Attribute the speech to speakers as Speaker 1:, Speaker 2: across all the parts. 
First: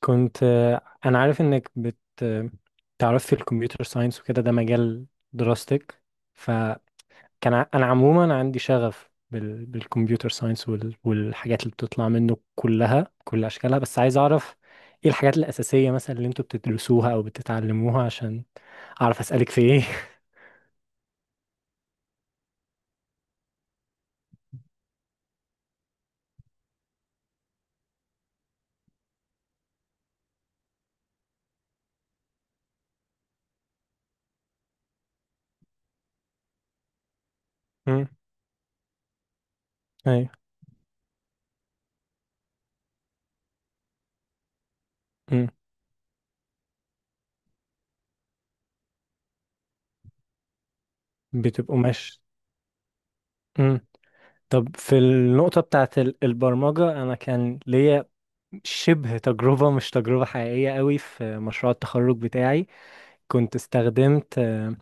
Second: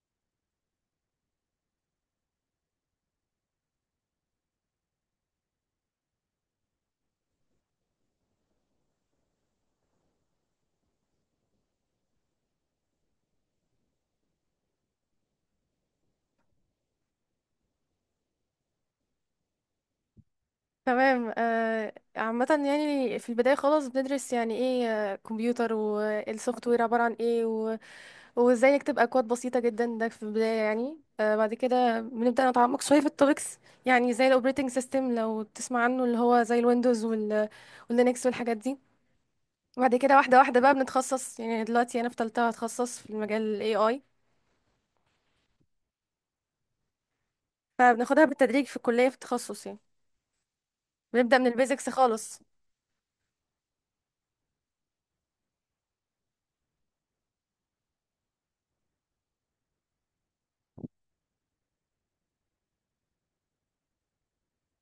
Speaker 1: كنت آه، انا عارف انك بت آه، تعرف في الكمبيوتر ساينس وكده، ده مجال دراستك. فكان انا عموما عندي شغف بالكمبيوتر ساينس والحاجات اللي بتطلع منه كلها، كل اشكالها، بس عايز اعرف ايه الحاجات الاساسيه مثلا اللي انتوا بتدرسوها او بتتعلموها عشان اعرف اسالك في ايه.
Speaker 2: تمام. عامة يعني في البداية خالص بندرس يعني ايه، كمبيوتر والسوفت وير عبارة عن ايه و... وازاي نكتب اكواد بسيطة جدا، ده في البداية يعني. بعد كده بنبدأ نتعمق شوية في التوبكس، يعني زي الاوبريتنج سيستم لو تسمع عنه، اللي هو زي الويندوز وال...
Speaker 1: امم
Speaker 2: واللينكس والحاجات دي. وبعد كده
Speaker 1: ايوه.
Speaker 2: واحدة واحدة بقى بنتخصص، يعني دلوقتي انا في تالتة، هتخصص في المجال ال AI،
Speaker 1: امم
Speaker 2: فبناخدها بالتدريج في الكلية في التخصص يعني، بنبدأ من
Speaker 1: بتبقوا
Speaker 2: البيزكس
Speaker 1: ماشي.
Speaker 2: خالص.
Speaker 1: امم طب في النقطه بتاعت البرمجه، انا كان ليا شبه تجربة، مش تجربة حقيقية قوي، في مشروع التخرج بتاعي. كنت استخدمت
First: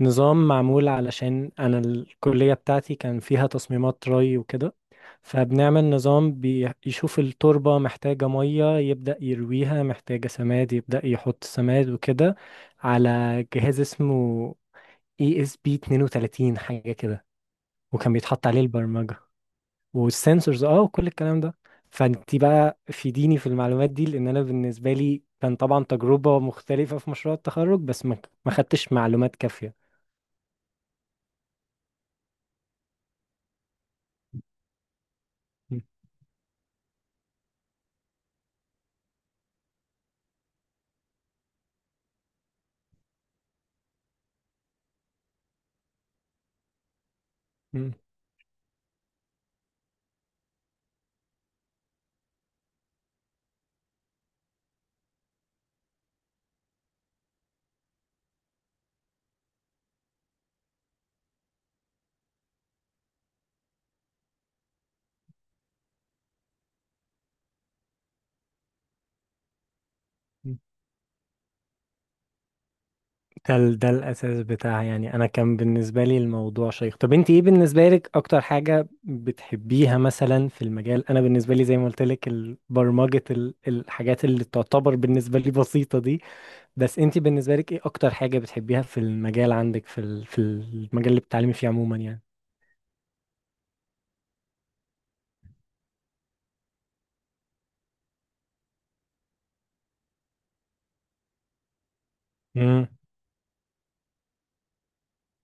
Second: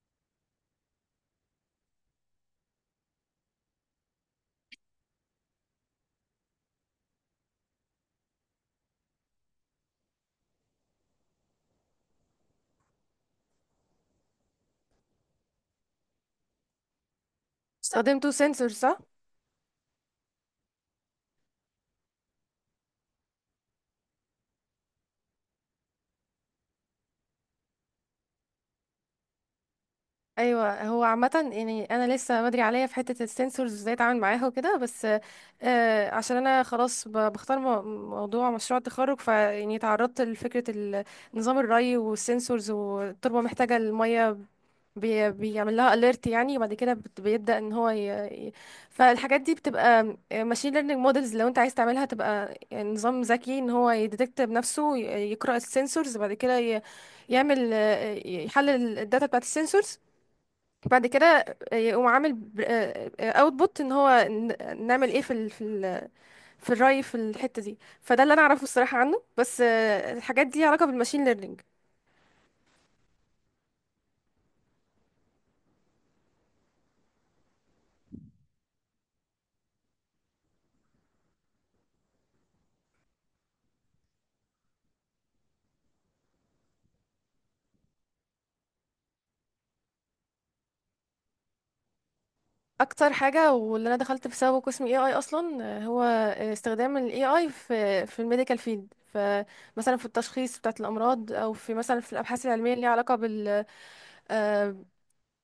Speaker 1: نظام معمول علشان أنا الكلية بتاعتي كان فيها تصميمات ري وكده، فبنعمل نظام بيشوف التربة محتاجة مية يبدأ يرويها، محتاجة سماد يبدأ يحط سماد وكده، على جهاز اسمه ESP 32 حاجة كده. وكان
Speaker 2: استخدمتوا
Speaker 1: بيتحط عليه
Speaker 2: سنسور صح؟
Speaker 1: البرمجة والسنسورز اه وكل الكلام ده. فانت بقى فيديني في المعلومات دي، لان انا بالنسبه لي كان طبعا تجربه مختلفه في مشروع التخرج، بس ما خدتش معلومات كافيه.
Speaker 2: ايوه، هو عامه يعني انا لسه بدري عليا في حته السنسورز ازاي اتعامل معاها وكده، بس
Speaker 1: م-
Speaker 2: آه عشان انا خلاص بختار موضوع مشروع التخرج، فيعني تعرضت لفكره نظام الري والسنسورز والتربه محتاجه الميه، بي بيعمل لها اليرت يعني، وبعد كده بيبدا ان هو
Speaker 1: م-
Speaker 2: ي- فالحاجات دي بتبقى ماشين ليرنينج مودلز. لو انت عايز تعملها تبقى يعني نظام ذكي ان هو يديتكت بنفسه، يقرا السنسورز، بعد كده يعمل، يحلل الداتا بتاعت السنسورز، بعد كده يقوم عامل اوتبوت ان هو نعمل ايه في ال في ال في الري، في الحته دي. فده اللي انا اعرفه الصراحه عنه، بس الحاجات
Speaker 1: م.
Speaker 2: دي ليها علاقه بالماشين ليرنينج.
Speaker 1: ده الاساس بتاعها يعني. انا كان بالنسبه لي الموضوع شيق. طب انت ايه بالنسبه لك اكتر حاجه بتحبيها مثلا في المجال؟ انا بالنسبه لي زي ما قلت لك برمجه الحاجات اللي تعتبر بالنسبه لي بسيطه دي، بس انت بالنسبه لك ايه اكتر حاجه بتحبيها في المجال عندك، في في المجال اللي بتتعلمي فيه عموما يعني؟
Speaker 2: اكتر حاجه واللي انا دخلت بسببه قسم اي اي اصلا، هو استخدام الاي اي في في الميديكال فيلد. فمثلا في التشخيص بتاعت الامراض، او في مثلا في الابحاث العلميه اللي
Speaker 1: امم
Speaker 2: ليها علاقه بال، آه،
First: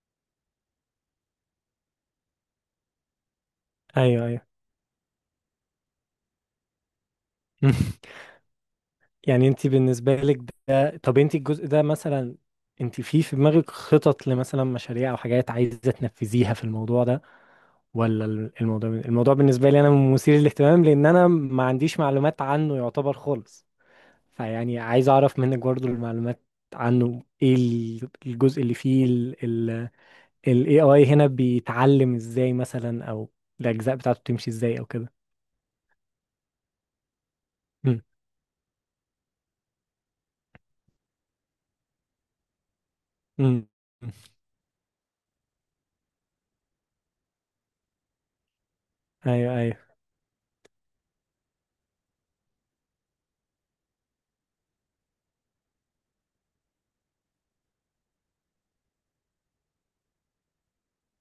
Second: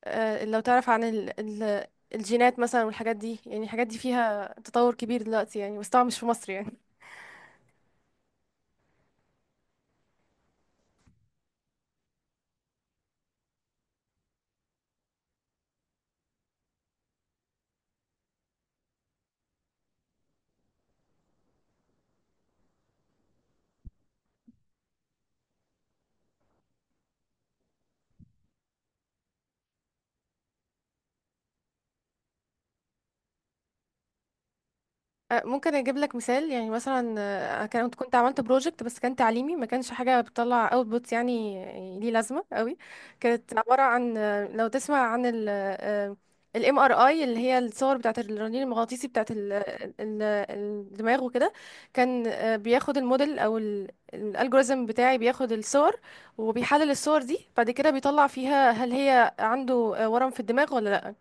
Speaker 2: لو تعرف عن ال الجينات مثلا والحاجات دي، يعني الحاجات دي
Speaker 1: ايوه. ايوه.
Speaker 2: فيها تطور كبير دلوقتي يعني، بس طبعا مش في مصر يعني.
Speaker 1: يعني انت بالنسبه لك ده، طب انت الجزء ده مثلا، انت في في دماغك خطط لمثلا مشاريع او حاجات عايزه تنفذيها في الموضوع ده، ولا الموضوع بالنسبه لي انا مثير للاهتمام، لان انا ما عنديش معلومات عنه يعتبر خالص؟ فيعني عايز اعرف منك برضو المعلومات عنه. ايه الجزء اللي فيه ال AI هنا بيتعلم ازاي مثلا، او الاجزاء بتاعته بتمشي ازاي او كده؟
Speaker 2: ممكن اجيب لك مثال يعني. مثلا، كنت
Speaker 1: امم
Speaker 2: كنت عملت بروجكت بس كان تعليمي، ما كانش حاجه بتطلع اوتبوت يعني، يعني ليه لازمه قوي. كانت
Speaker 1: امم
Speaker 2: عباره عن، لو تسمع عن الام ار اي، اللي هي الصور بتاعه الرنين المغناطيسي بتاعه
Speaker 1: ايوه.
Speaker 2: ال- الدماغ وكده. كان بياخد الموديل او الالجوريزم بتاعي، بياخد الصور وبيحلل الصور دي، بعد كده بيطلع فيها هل هي عنده ورم في الدماغ ولا لا.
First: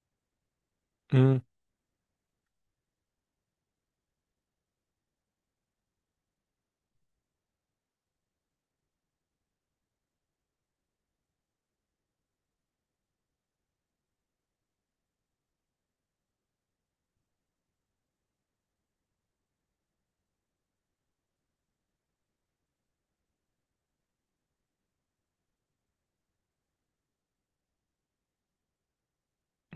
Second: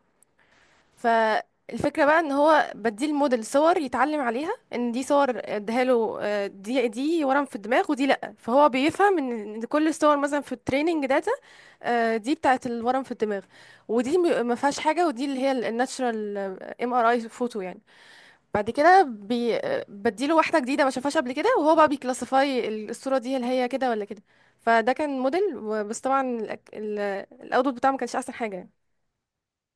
Speaker 1: ايوه.
Speaker 2: فالفكرة بقى ان هو بديه الموديل صور يتعلم عليها، ان دي صور اديها له، دي ورم في الدماغ، ودي لا، فهو بيفهم ان إن كل الصور مثلا في التريننج داتا، دي بتاعت الورم في الدماغ، ودي ما فيهاش حاجة، ودي اللي هي الناتشرال ام ار اي فوتو يعني. بعد كده بي آه، بديله واحدة جديدة ما شافهاش قبل كده، وهو بقى بيكلاسيفاي الصورة دي هل هي كده ولا كده. فده كان موديل، بس طبعا الاوتبوت بتاعه ما كانش احسن حاجة يعني.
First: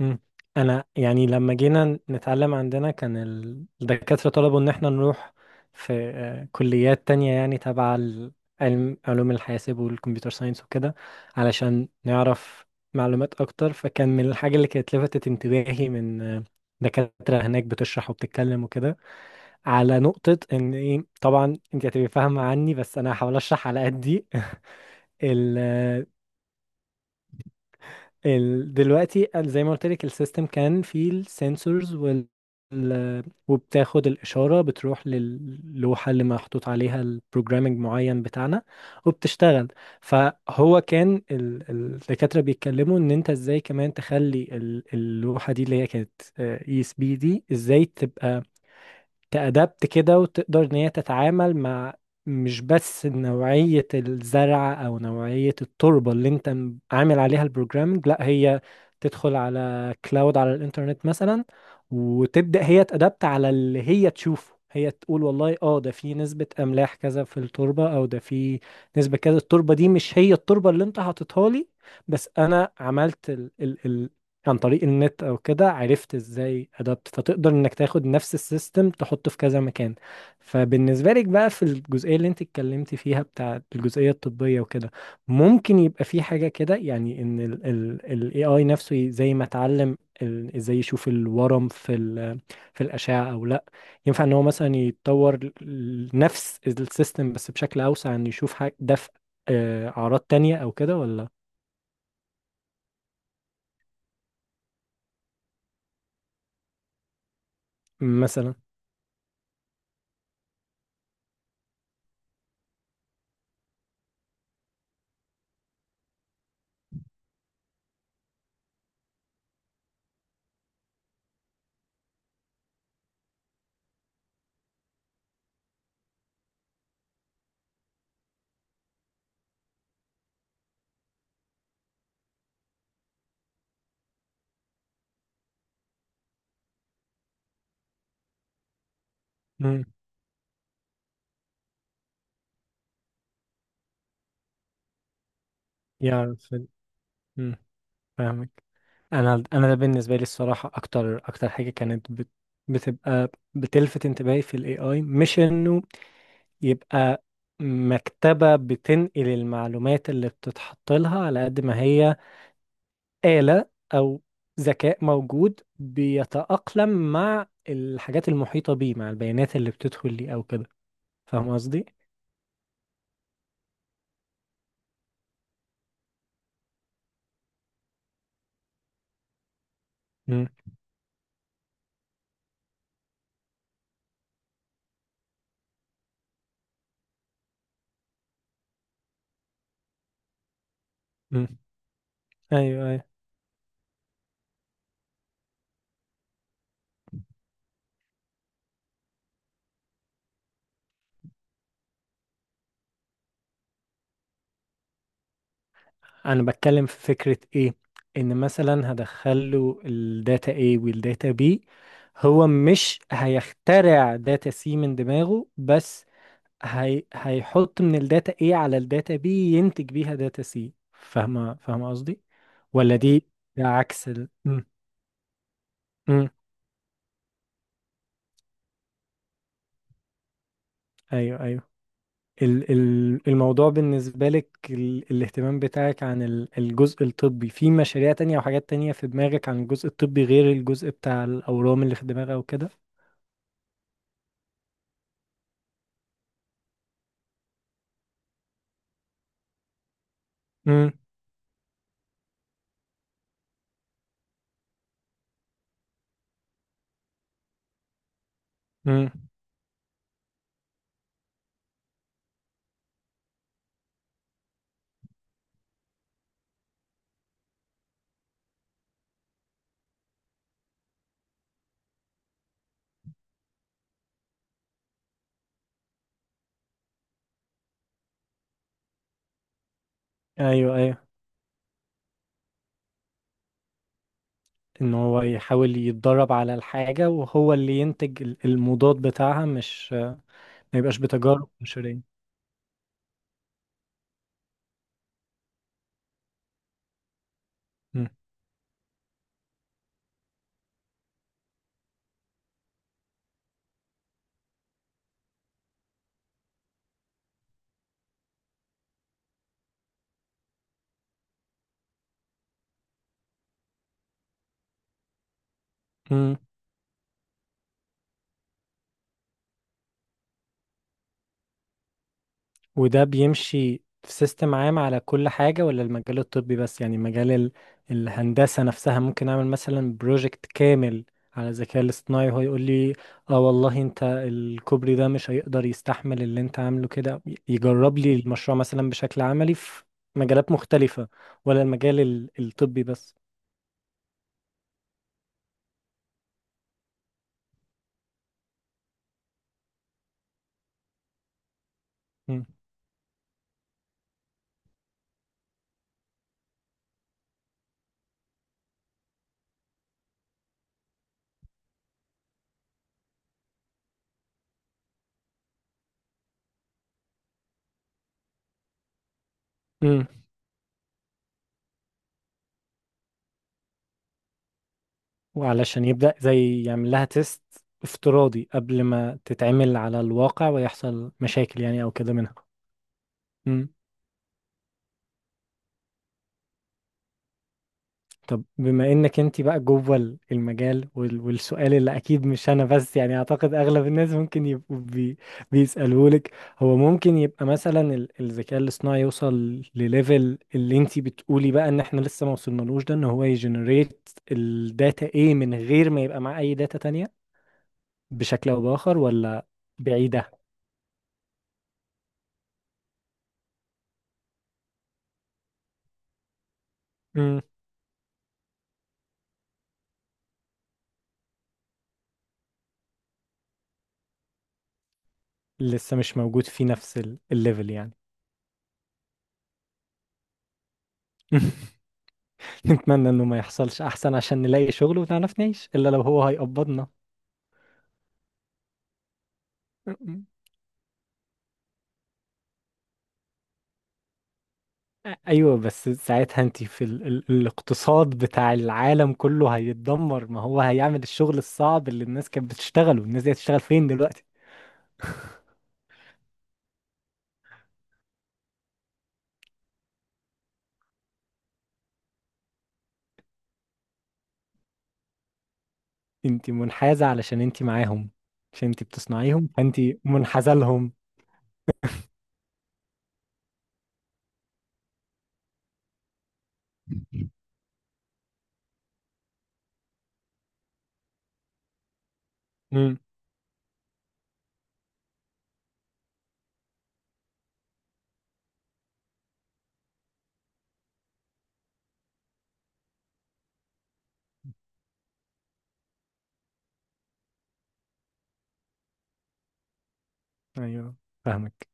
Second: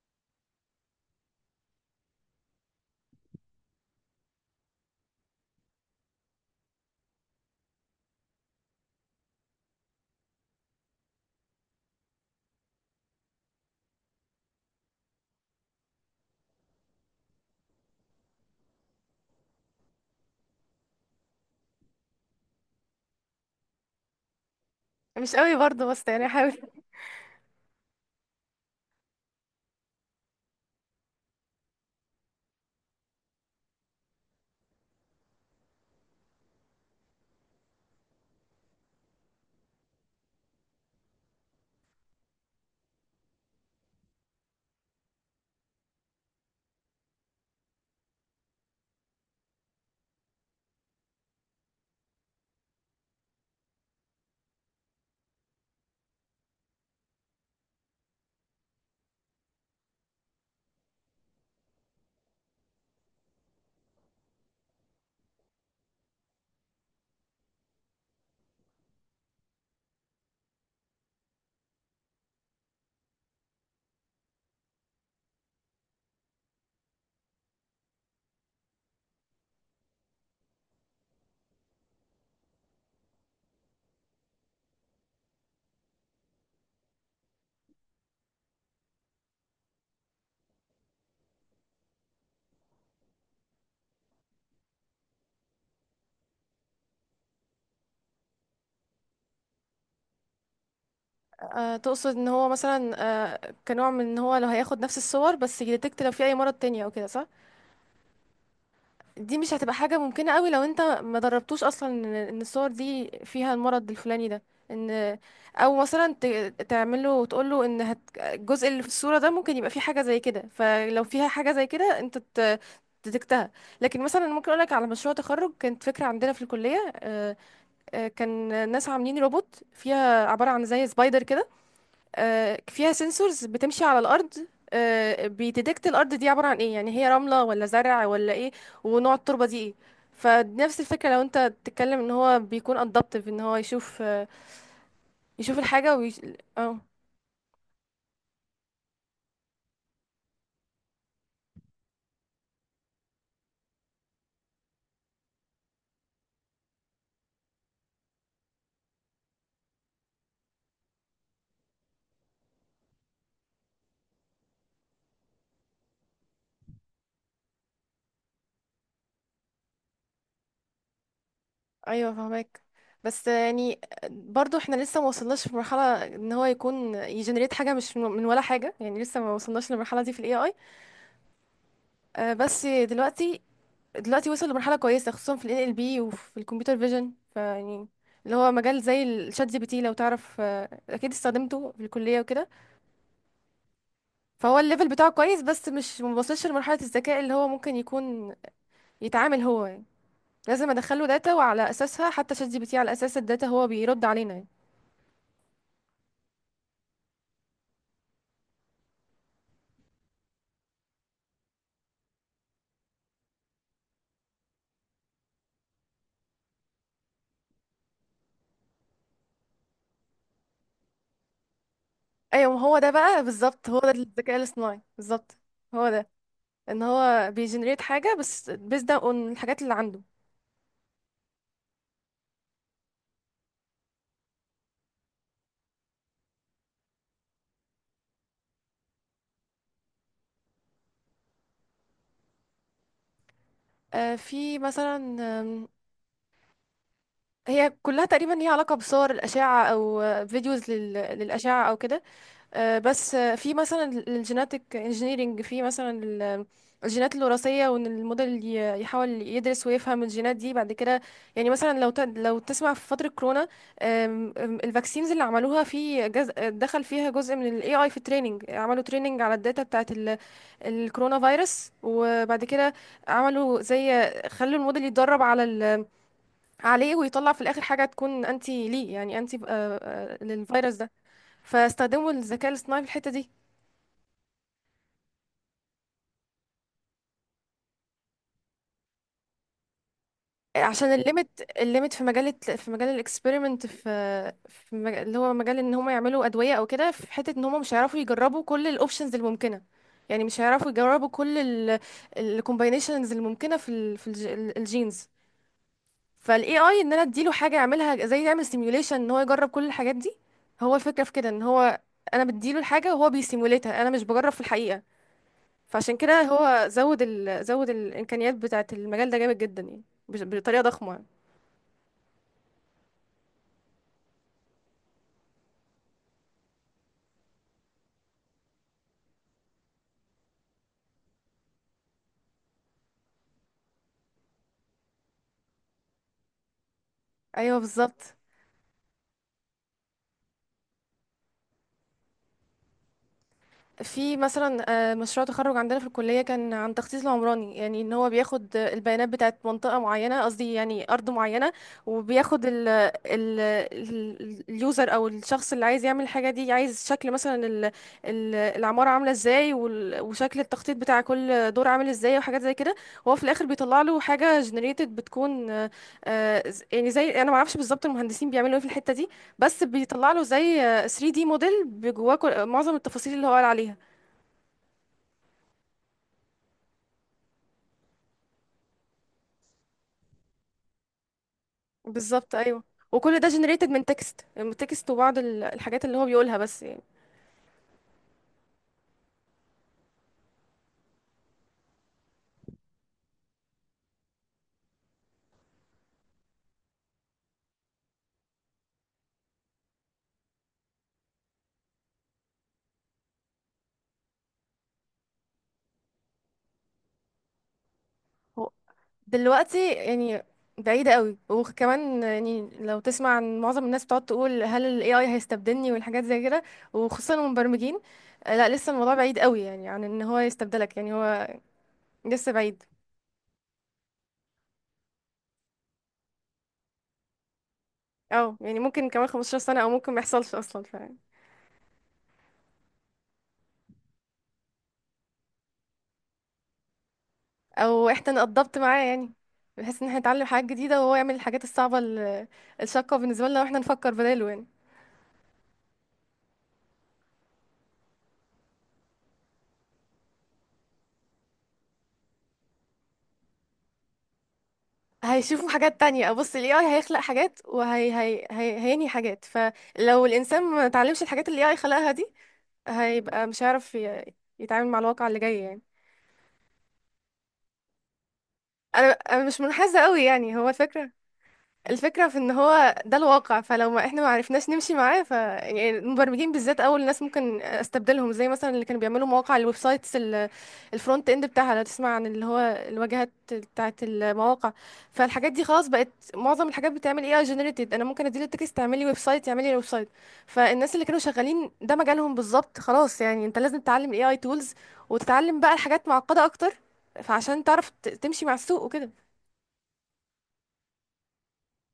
Speaker 1: مم. انا يعني لما جينا نتعلم، عندنا كان الدكاترة طلبوا ان احنا نروح في كليات تانية يعني تبع علم علوم الحاسب والكمبيوتر ساينس وكده، علشان نعرف معلومات اكتر. فكان من الحاجة اللي كانت لفتت انتباهي من دكاترة هناك بتشرح وبتتكلم وكده، على نقطة ان ايه، طبعا انت هتبقي فاهمة عني بس انا هحاول اشرح على قدي.
Speaker 2: مش قوي برضه،
Speaker 1: ال-
Speaker 2: بس يعني حاول.
Speaker 1: دلوقتي زي ما قلت لك السيستم كان فيه السنسورز ال- وبتاخد الإشارة، بتروح للوحة اللي محطوط عليها البروجرامينج معين بتاعنا وبتشتغل. فهو كان الدكاترة بيتكلموا إن أنت إزاي كمان تخلي اللوحة دي اللي هي كانت اي اس بي دي إزاي تبقى تأدبت كده، وتقدر ان هي تتعامل مع مش بس نوعية الزرع او نوعية التربة اللي انت عامل عليها البروجرامنج، لا هي تدخل على كلاود، على الانترنت مثلا، وتبدأ هي تأدبت على اللي هي تشوفه. هي تقول والله اه ده في نسبة املاح كذا في التربة، او ده في نسبة كذا، التربة دي مش هي التربة اللي انت حاططها لي، بس انا عملت عن طريق النت او كده عرفت ازاي ادابت. فتقدر انك تاخد نفس السيستم تحطه في كذا مكان. فبالنسبه لك بقى في الجزئيه اللي انت اتكلمتي فيها بتاع الجزئيه الطبيه وكده، ممكن يبقى في حاجه كده يعني ان ال AI نفسه زي ما اتعلم ازاي يشوف الورم في في الاشعه او لا، ينفع ان هو مثلا يتطور نفس السيستم بس بشكل اوسع ان يشوف حاجه ده في اعراض تانية او كده ولا؟
Speaker 2: تقصد ان هو مثلا، كنوع من ان هو لو هياخد نفس الصور بس يديتكت لو في اي مرض تاني او كده، صح؟
Speaker 1: مثلا.
Speaker 2: دي مش هتبقى حاجة ممكنة قوي لو انت ما دربتوش اصلا ان إن الصور دي فيها المرض الفلاني ده. ان او مثلا تعمله وتقوله ان هت... الجزء اللي في الصورة ده ممكن يبقى فيه حاجة زي كده، فلو فيها حاجة زي كده انت ت... تدكتها. لكن مثلا ممكن اقولك على مشروع تخرج كانت فكرة عندنا في الكلية، كان ناس عاملين روبوت، فيها عبارة عن زي سبايدر كده، فيها سنسورز بتمشي على الارض، بيديتكت الارض دي عباره عن ايه، يعني هي رمله ولا زرع ولا ايه، ونوع التربه دي ايه.
Speaker 1: مم.
Speaker 2: فنفس الفكره لو انت تتكلم ان هو بيكون ادابتيف، ان هو يشوف، يشوف الحاجه ويش...
Speaker 1: يعرف
Speaker 2: اه.
Speaker 1: مم. فاهمك. انا ده بالنسبه لي الصراحه اكتر حاجه كانت بتبقى بتلفت انتباهي في الاي اي، مش انه يبقى مكتبه بتنقل المعلومات اللي بتتحط لها، على قد ما هي آلة او ذكاء موجود بيتأقلم مع الحاجات المحيطه بيه، مع البيانات اللي بتدخل ليه او كده. فاهم قصدي؟
Speaker 2: ايوه فهمك، بس يعني برضو احنا لسه ما وصلناش في مرحله ان هو يكون يجنريت حاجه مش من ولا حاجه، يعني لسه ما وصلناش للمرحله دي في الاي
Speaker 1: مم.
Speaker 2: اي. بس دلوقتي وصل لمرحلة كويسة، خصوصا في ال NLP وفي الكمبيوتر فيجن، فيعني اللي هو مجال زي الشات جي بي تي، لو تعرف، اكيد
Speaker 1: مم.
Speaker 2: استخدمته في الكلية وكده.
Speaker 1: ايوه.
Speaker 2: فهو الليفل بتاعه كويس، بس مش موصلش لمرحلة الذكاء اللي هو ممكن يكون يتعامل هو يعني، لازم ادخله داتا وعلى اساسها، حتى شات جي بي تي على اساس الداتا هو بيرد علينا يعني.
Speaker 1: انا بتكلم في فكرة ايه، ان مثلا هدخله الداتا A والداتا B، هو مش هيخترع داتا C من دماغه، بس هيحط من الداتا A على الداتا B ينتج بيها داتا C. فاهمة قصدي؟
Speaker 2: ايوه، ما هو ده
Speaker 1: ولا
Speaker 2: بقى
Speaker 1: دي، ده
Speaker 2: بالظبط، هو ده
Speaker 1: عكس
Speaker 2: الذكاء
Speaker 1: م.
Speaker 2: الاصطناعي بالظبط، هو ده
Speaker 1: م.
Speaker 2: ان هو بيجنريت حاجة بس بيزد اون الحاجات اللي عنده.
Speaker 1: ايوه. ايوه. الموضوع بالنسبة لك، الاهتمام بتاعك عن الجزء الطبي، في مشاريع تانية أو حاجات تانية في دماغك عن الجزء الطبي غير الجزء بتاع الأورام اللي في دماغها وكده؟
Speaker 2: في مثلا، هي كلها تقريبا ليها علاقة بصور الأشعة، أو فيديوز
Speaker 1: امم
Speaker 2: لل... للأشعة أو كده. آه، بس آه، في مثلا الجيناتيك انجينيرينج، في مثلا الجينات الوراثية، وإن الموديل يحاول
Speaker 1: امم
Speaker 2: يدرس ويفهم الجينات دي. بعد كده يعني مثلا لو ت... لو تسمع في فترة كورونا، آم، آم، الفاكسينز اللي عملوها في جز... دخل فيها جزء من ال AI في التريننج، عملوا تريننج على الداتا بتاعت الكورونا فيروس، وبعد كده عملوا زي خلوا الموديل يتدرب على عليه، ويطلع في الاخر حاجه تكون انتي ليه، يعني انتي، للفيروس
Speaker 1: أيوه.
Speaker 2: ده.
Speaker 1: أيوه.
Speaker 2: فاستخدموا الذكاء الاصطناعي في الحته دي
Speaker 1: إن هو يحاول يتدرب على الحاجة وهو اللي ينتج المضاد بتاعها، مش ما
Speaker 2: عشان
Speaker 1: يبقاش
Speaker 2: الليمت
Speaker 1: بتجارب
Speaker 2: الليمت
Speaker 1: بشرية.
Speaker 2: في مجال في مجال الاكسبيرمنت، في اللي هو مجال ان هم يعملوا ادويه او كده، في حته ان هم مش هيعرفوا يجربوا كل الاوبشنز الممكنه، يعني مش هيعرفوا يجربوا كل الكومباينيشنز الممكنه في ال في الجينز. فالاي اي، ان انا اديله حاجه يعملها زي يعمل سيميوليشن ان هو يجرب كل الحاجات دي. هو الفكره في كده ان هو انا بديله الحاجه وهو بيسيموليتها، انا مش بجرب في الحقيقه. فعشان كده هو زود الامكانيات بتاعه. المجال ده جامد جدا يعني، بطريقه ضخمه.
Speaker 1: وده بيمشي في سيستم عام على كل حاجة، ولا المجال الطبي بس؟ يعني مجال الهندسة نفسها ممكن أعمل مثلا بروجكت كامل على الذكاء الاصطناعي وهو يقول لي اه والله انت الكوبري ده مش هيقدر يستحمل اللي انت عامله كده،
Speaker 2: ايوه
Speaker 1: يجرب لي
Speaker 2: بالظبط.
Speaker 1: المشروع مثلا بشكل عملي في مجالات مختلفة، ولا المجال الطبي بس؟
Speaker 2: في مثلا، مشروع تخرج عندنا في الكلية كان عن تخصيص العمراني، يعني ان هو بياخد، البيانات بتاعت منطقة معينة، قصدي يعني أرض معينة،
Speaker 1: مم.
Speaker 2: وبياخد ال اليوزر او الشخص اللي عايز يعمل الحاجة دي، عايز شكل مثلا ال العمارة عاملة ازاي، وال- وشكل التخطيط بتاع كل دور عامل ازاي، وحاجات زي كده. وهو في الاخر بيطلع له حاجة generated، بتكون يعني زي، انا ما اعرفش بالظبط المهندسين بيعملوا ايه في الحتة دي، بس
Speaker 1: مم.
Speaker 2: بيطلع له زي 3D موديل بجواه معظم التفاصيل اللي هو قال عليها.
Speaker 1: وعلشان يبدأ زي يعمل لها تيست افتراضي قبل ما تتعمل على الواقع ويحصل مشاكل يعني أو كده
Speaker 2: بالظبط
Speaker 1: منها.
Speaker 2: ايوه. وكل ده generated من تكست، من تكست وبعض الحاجات اللي هو بيقولها بس يعني.
Speaker 1: طب بما انك انت بقى جوه المجال والسؤال اللي اكيد مش انا بس يعني اعتقد اغلب الناس ممكن يبقوا بيسألوه لك، هو ممكن يبقى مثلا الذكاء الاصطناعي يوصل لليفل اللي انت بتقولي بقى ان احنا لسه ما وصلنالوش ده، ان هو يجنريت الداتا ايه من غير ما يبقى معاه اي داتا تانية
Speaker 2: هو
Speaker 1: بشكل او باخر، ولا
Speaker 2: دلوقتي يعني
Speaker 1: بعيدة؟
Speaker 2: بعيدة قوي. وكمان يعني لو تسمع عن معظم الناس بتقعد تقول هل ال AI هيستبدلني والحاجات زي كده، وخصوصا
Speaker 1: مم.
Speaker 2: المبرمجين. لا لسه الموضوع بعيد قوي يعني عن ان هو يستبدلك، يعني هو لسه بعيد.
Speaker 1: لسه مش موجود في نفس الليفل يعني.
Speaker 2: اه يعني ممكن كمان 15 سنة، او ممكن ما يحصلش اصلا. ف
Speaker 1: نتمنى انه ما يحصلش احسن، عشان نلاقي شغل ونعرف نعيش، الا لو هو هيقبضنا.
Speaker 2: او احنا نقضبط معاه يعني، بحيث ان احنا نتعلم حاجات جديده، وهو يعمل الحاجات الصعبه الشاقه بالنسبه لنا، واحنا نفكر بداله يعني.
Speaker 1: ايوه، بس ساعتها انت في الاقتصاد بتاع العالم كله هيتدمر، ما هو هيعمل الشغل الصعب اللي الناس كانت بتشتغله، الناس دي هتشتغل فين دلوقتي؟
Speaker 2: هيشوفوا حاجات تانية. بص، ال AI هيخلق حاجات، وهي هي هي هينهي حاجات، فلو الإنسان ما اتعلمش الحاجات اللي AI خلقها دي، هيبقى مش هيعرف يتعامل مع الواقع اللي جاي يعني.
Speaker 1: انت منحازة علشان انت معاهم، عشان انت
Speaker 2: أنا مش
Speaker 1: بتصنعيهم، فانت
Speaker 2: منحازة قوي يعني. هو
Speaker 1: منحازة
Speaker 2: الفكرة
Speaker 1: لهم.
Speaker 2: الفكرة في ان هو ده الواقع، فلو ما احنا ما عرفناش نمشي معاه، ف يعني المبرمجين بالذات اول ناس ممكن استبدلهم. زي مثلا اللي كانوا بيعملوا مواقع الويب سايتس، الفرونت اند بتاعها، لو تسمع عن، اللي هو
Speaker 1: امم
Speaker 2: الواجهات بتاعة المواقع. فالحاجات دي خلاص بقت معظم الحاجات بتعمل اي اي جنريتد، انا ممكن اديله التكست تعملي ويب سايت، يعمل لي ويب سايت. فالناس اللي كانوا شغالين ده مجالهم بالظبط خلاص يعني. انت لازم تتعلم الاي اي تولز، وتتعلم بقى الحاجات معقدة اكتر، فعشان تعرف تمشي مع السوق وكده.
Speaker 1: ايوه. فاهمك.